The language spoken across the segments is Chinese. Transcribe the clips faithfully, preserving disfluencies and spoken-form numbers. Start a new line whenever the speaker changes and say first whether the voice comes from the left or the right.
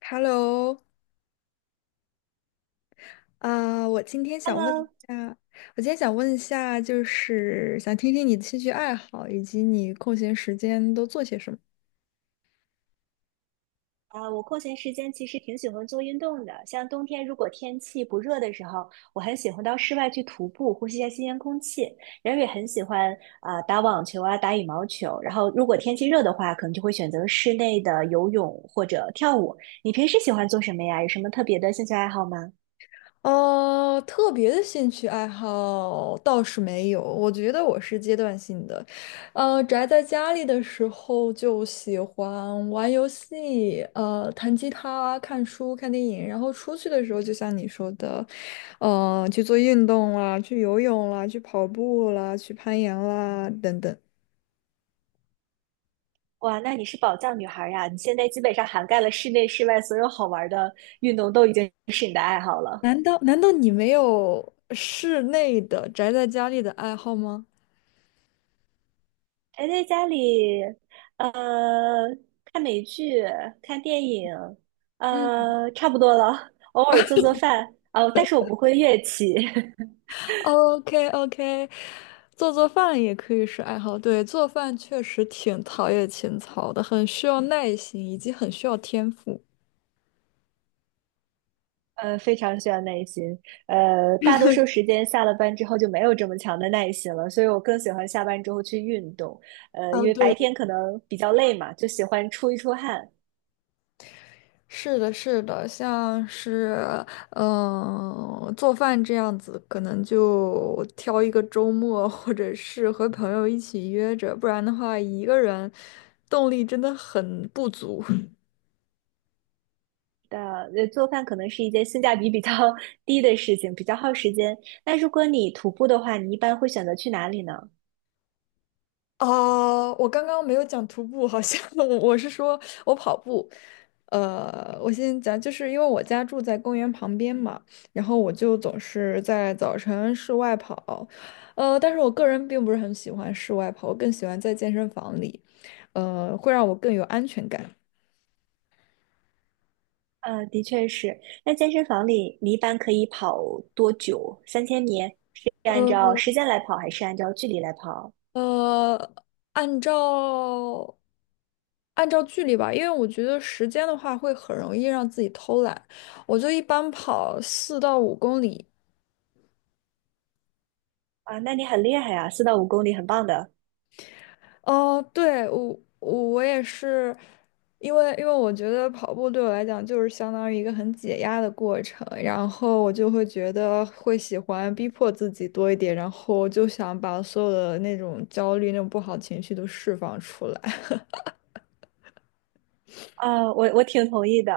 left: Hello，啊我今天想问一
right: Hello，
left: 下，我今天想问一下，就是想听听你的兴趣爱好，以及你空闲时间都做些什么。
right: 呃，我空闲时间其实挺喜欢做运动的。像冬天如果天气不热的时候，我很喜欢到室外去徒步，呼吸一下新鲜空气。然后也很喜欢啊、呃打网球啊，打羽毛球。然后如果天气热的话，可能就会选择室内的游泳或者跳舞。你平时喜欢做什么呀？有什么特别的兴趣爱好吗？
left: 呃，特别的兴趣爱好倒是没有，我觉得我是阶段性的。呃，宅在家里的时候就喜欢玩游戏，呃，弹吉他、看书、看电影，然后出去的时候，就像你说的，呃，去做运动啦，去游泳啦，去跑步啦，去攀岩啦，等等。
right: 哇，那你是宝藏女孩儿呀！你现在基本上涵盖了室内、室外所有好玩儿的运动，都已经是你的爱好了。
left: 难道难道你没有室内的宅在家里的爱好吗？
right: 宅在家里，呃，看美剧、看电影，
left: 嗯。
right: 呃，差不多了。偶尔做做饭，哦，但是我不会乐器，
left: OK OK，做做饭也可以是爱好。对，做饭确实挺陶冶情操的，很需要耐心，以及很需要天赋。
right: 呃，非常需要耐心。呃，大多数时间下了班之后就没有这么强的耐心了，所以我更喜欢下班之后去运动。呃，
left: 啊，
right: 因为
left: 对，
right: 白天可能比较累嘛，就喜欢出一出汗。
left: 是的，是的，像是嗯，呃做饭这样子，可能就挑一个周末，或者是和朋友一起约着，不然的话，一个人动力真的很不足。
right: 的，呃，做饭可能是一件性价比比较 低的事情，比较耗时间。那如果你徒步的话，你一般会选择去哪里呢？
left: 哦，我刚刚没有讲徒步，好像 我我是说我跑步。呃，我先讲，就是因为我家住在公园旁边嘛，然后我就总是在早晨室外跑。呃，但是我个人并不是很喜欢室外跑，我更喜欢在健身房里，呃，会让我更有安全感。
right: 呃，的确是。那健身房里，你一般可以跑多久？三千米是按照
left: 呃
right: 时间来跑，还是按照距离来跑？
left: 呃，按照按照距离吧，因为我觉得时间的话会很容易让自己偷懒，我就一般跑四到五公里。
right: 啊，那你很厉害啊，四到五公里，很棒的。
left: 哦，对，我我我也是，因为因为我觉得跑步对我来讲就是相当于一个很解压的过程，然后我就会觉得会喜欢逼迫自己多一点，然后就想把所有的那种焦虑、那种不好情绪都释放出来。
right: 啊，我我挺同意的。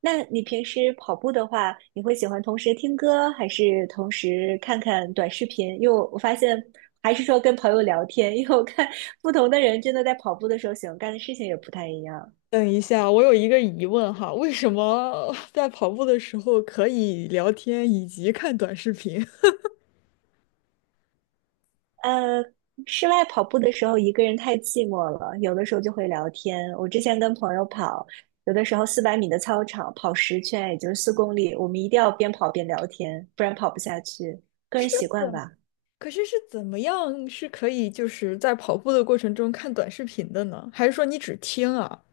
right: 那你平时跑步的话，你会喜欢同时听歌，还是同时看看短视频？因为我我发现，还是说跟朋友聊天，因为我看不同的人真的在跑步的时候喜欢干的事情也不太一样。
left: 等一下，我有一个疑问哈，为什么在跑步的时候可以聊天以及看短视频？
right: 呃，室外跑步的时候一个人太寂寞了，有的时候就会聊天。我之前跟朋友跑，有的时候四百米的操场跑十圈，也就是四公里，我们一定要边跑边聊天，不然跑不下去。个
left: 是
right: 人习惯
left: 怎？
right: 吧，
left: 可是是怎么样是可以就是在跑步的过程中看短视频的呢？还是说你只听啊？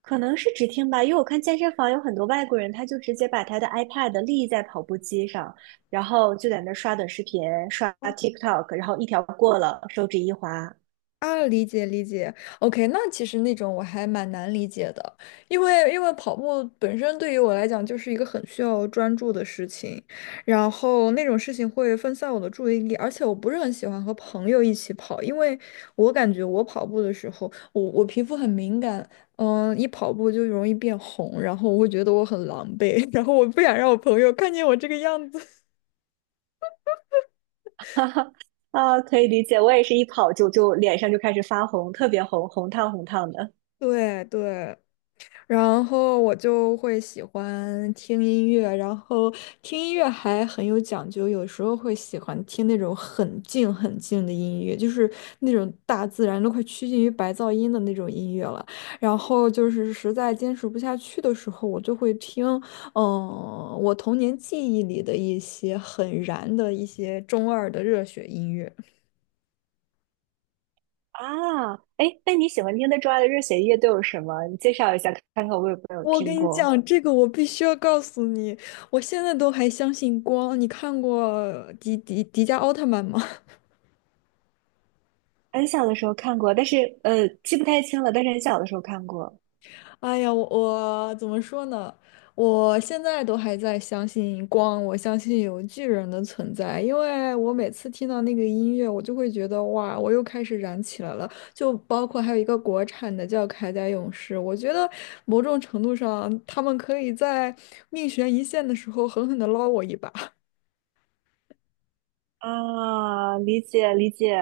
right: 可能是只听吧，因为我看健身房有很多外国人，他就直接把他的 iPad 立在跑步机上，然后就在那儿刷短视频、刷 TikTok，然后一条过了，手指一滑，
left: 啊，理解理解，OK，那其实那种我还蛮难理解的，因为因为跑步本身对于我来讲就是一个很需要专注的事情，然后那种事情会分散我的注意力，而且我不是很喜欢和朋友一起跑，因为我感觉我跑步的时候，我我皮肤很敏感，嗯，一跑步就容易变红，然后我会觉得我很狼狈，然后我不想让我朋友看见我这个样子。
right: 哈哈啊，可以理解，我也是一跑就就脸上就开始发红，特别红，红烫红烫的。
left: 对对，然后我就会喜欢听音乐，然后听音乐还很有讲究，有时候会喜欢听那种很静很静的音乐，就是那种大自然都快趋近于白噪音的那种音乐了。然后就是实在坚持不下去的时候，我就会听，嗯，我童年记忆里的一些很燃的一些中二的热血音乐。
right: 啊，哎，那你喜欢听的之外的热血乐都有什么？你介绍一下，看看我有没有
left: 我
right: 听
left: 跟你
right: 过。
left: 讲，这个我必须要告诉你，我现在都还相信光。你看过迪迪迪迦奥特曼吗？
right: 很小的时候看过，但是呃记不太清了，但是很小的时候看过。
left: 哎呀，我我怎么说呢？我现在都还在相信光，我相信有巨人的存在，因为我每次听到那个音乐，我就会觉得哇，我又开始燃起来了。就包括还有一个国产的叫《铠甲勇士》，我觉得某种程度上，他们可以在命悬一线的时候狠狠地捞我一把。
right: 啊，理解理解。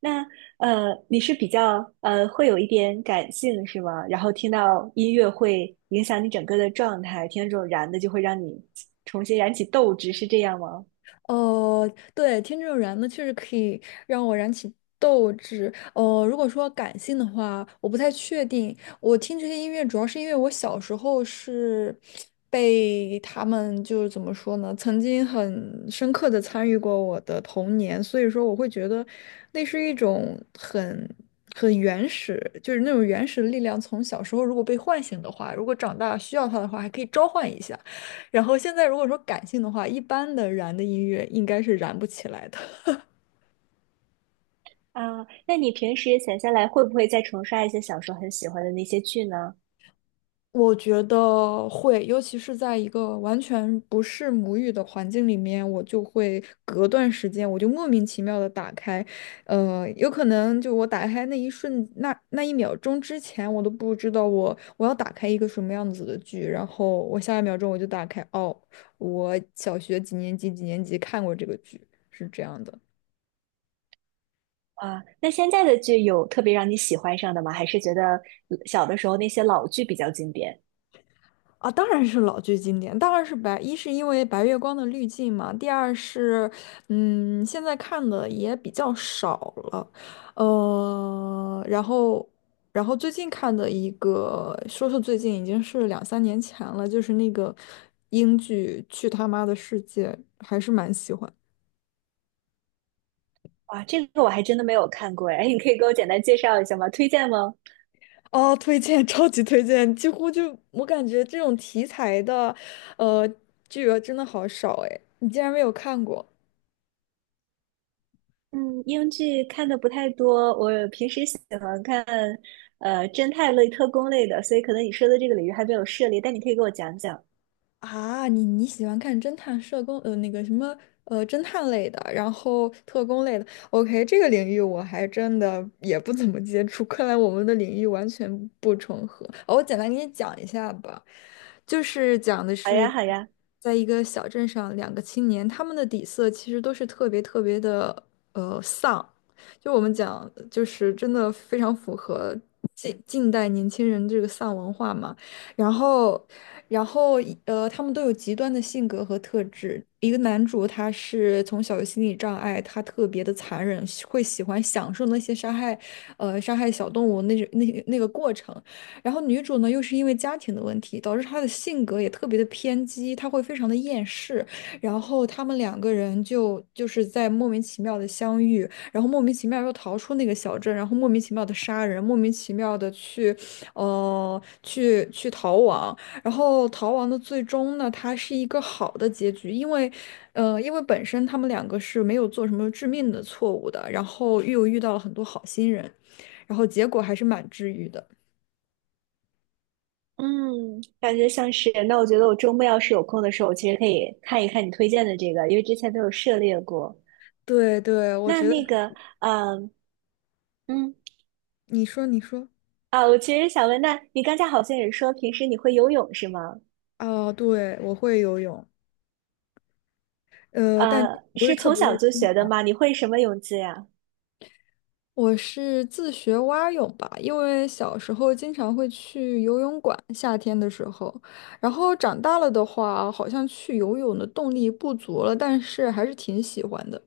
right: 那呃，你是比较呃会有一点感性是吗？然后听到音乐会影响你整个的状态，听到这种燃的就会让你重新燃起斗志，是这样吗？
left: 哦，对，听这种燃呢，确实可以让我燃起斗志。哦，如果说感性的话，我不太确定。我听这些音乐，主要是因为我小时候是被他们就是怎么说呢，曾经很深刻的参与过我的童年，所以说我会觉得那是一种很很原始，就是那种原始的力量。从小时候如果被唤醒的话，如果长大需要它的话，还可以召唤一下。然后现在如果说感性的话，一般的燃的音乐应该是燃不起来的。
right: 啊，那你平时闲下来会不会再重刷一些小时候很喜欢的那些剧呢？
left: 我觉得会，尤其是在一个完全不是母语的环境里面，我就会隔段时间，我就莫名其妙的打开，呃，有可能就我打开那一瞬，那那一秒钟之前，我都不知道我我要打开一个什么样子的剧，然后我下一秒钟我就打开，哦，我小学几年级几年级看过这个剧，是这样的。
right: 啊，那现在的剧有特别让你喜欢上的吗？还是觉得呃小的时候那些老剧比较经典？
left: 啊，当然是老剧经典，当然是白，一是因为白月光的滤镜嘛，第二是，嗯，现在看的也比较少了，呃，然后，然后最近看的一个，说是最近已经是两三年前了，就是那个英剧《去他妈的世界》，还是蛮喜欢。
right: 哇，这个我还真的没有看过哎，你可以给我简单介绍一下吗？推荐吗？
left: 哦，推荐，超级推荐，几乎就我感觉这种题材的，呃，剧啊真的好少哎，你竟然没有看过。
right: 嗯，英剧看的不太多，我平时喜欢看呃侦探类、特工类的，所以可能你说的这个领域还没有涉猎，但你可以给我讲讲。
left: 啊，你你喜欢看侦探、社工，呃，那个什么，呃，侦探类的，然后特工类的。OK，这个领域我还真的也不怎么接触，看来我们的领域完全不重合。哦，我简单给你讲一下吧，就是讲的
right: 好呀，
left: 是，
right: 好呀。
left: 在一个小镇上，两个青年，他们的底色其实都是特别特别的，呃，丧。就我们讲，就是真的非常符合近近代年轻人这个丧文化嘛。然后，然后呃，他们都有极端的性格和特质。一个男主他是从小有心理障碍，他特别的残忍，喜会喜欢享受那些杀害，呃，杀害小动物那种那那个过程。然后女主呢，又是因为家庭的问题，导致她的性格也特别的偏激，她会非常的厌世。然后他们两个人就就是在莫名其妙的相遇，然后莫名其妙又逃出那个小镇，然后莫名其妙的杀人，莫名其妙的去。呃，去去逃亡，然后逃亡的最终呢，它是一个好的结局，因为，呃，因为本身他们两个是没有做什么致命的错误的，然后又遇到了很多好心人，然后结果还是蛮治愈的。
right: 嗯，感觉像是。那我觉得我周末要是有空的时候，我其实可以看一看你推荐的这个，因为之前都有涉猎过。
left: 对对，我
right: 那
left: 觉
right: 那
left: 得
right: 个，嗯嗯
left: 你说你说，
right: 啊，我其实想问，那你刚才好像也说平时你会游泳是吗？
left: 啊，对，我会游泳，呃，但
right: 呃，
left: 不是
right: 是
left: 特
right: 从
left: 别
right: 小
left: 的
right: 就
left: 清
right: 学
left: 楚。
right: 的吗？你会什么泳姿呀？
left: 我是自学蛙泳吧，因为小时候经常会去游泳馆，夏天的时候，然后长大了的话，好像去游泳的动力不足了，但是还是挺喜欢的。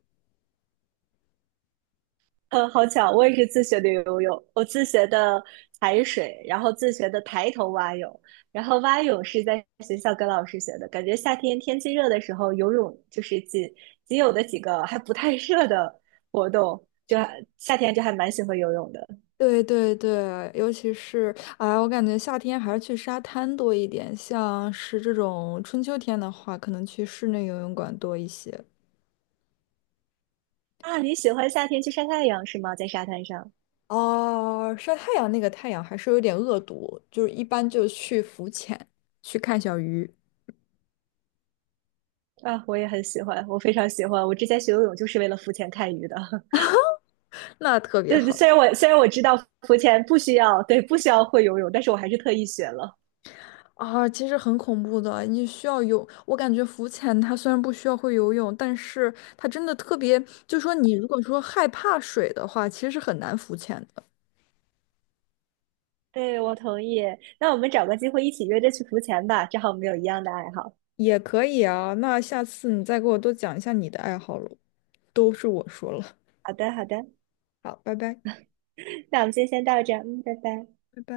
right: 呃，好巧，我也是自学的游泳，我自学的踩水，然后自学的抬头蛙泳，然后蛙泳是在学校跟老师学的。感觉夏天天气热的时候，游泳就是仅仅有的几个还不太热的活动，就还夏天就还蛮喜欢游泳的
left: 对对对，尤其是哎，我感觉夏天还是去沙滩多一点，像是这种春秋天的话，可能去室内游泳馆多一些。
right: 啊。你喜欢夏天去晒太阳是吗？在沙滩上
left: 哦，晒太阳那个太阳还是有点恶毒，就是一般就去浮潜，去看小鱼，
right: 啊，我也很喜欢，我非常喜欢。我之前学游泳就是为了浮潜看鱼的。
left: 那特别
right: 对，
left: 好。
right: 虽然我虽然我知道浮潜不需要，对，不需要会游泳，但是我还是特意学了。
left: 啊，其实很恐怖的，你需要有，我感觉浮潜它虽然不需要会游泳，但是它真的特别，就说你如果说害怕水的话，其实是很难浮潜的。
right: 对，我同意。那我们找个机会一起约着去浮潜吧，正好我们有一样的爱好。
left: 也可以啊，那下次你再给我多讲一下你的爱好喽，都是我说了。
right: 好的，好的，
left: 好，拜拜，
right: 那我们今天先到这儿嗯，拜拜。
left: 拜拜。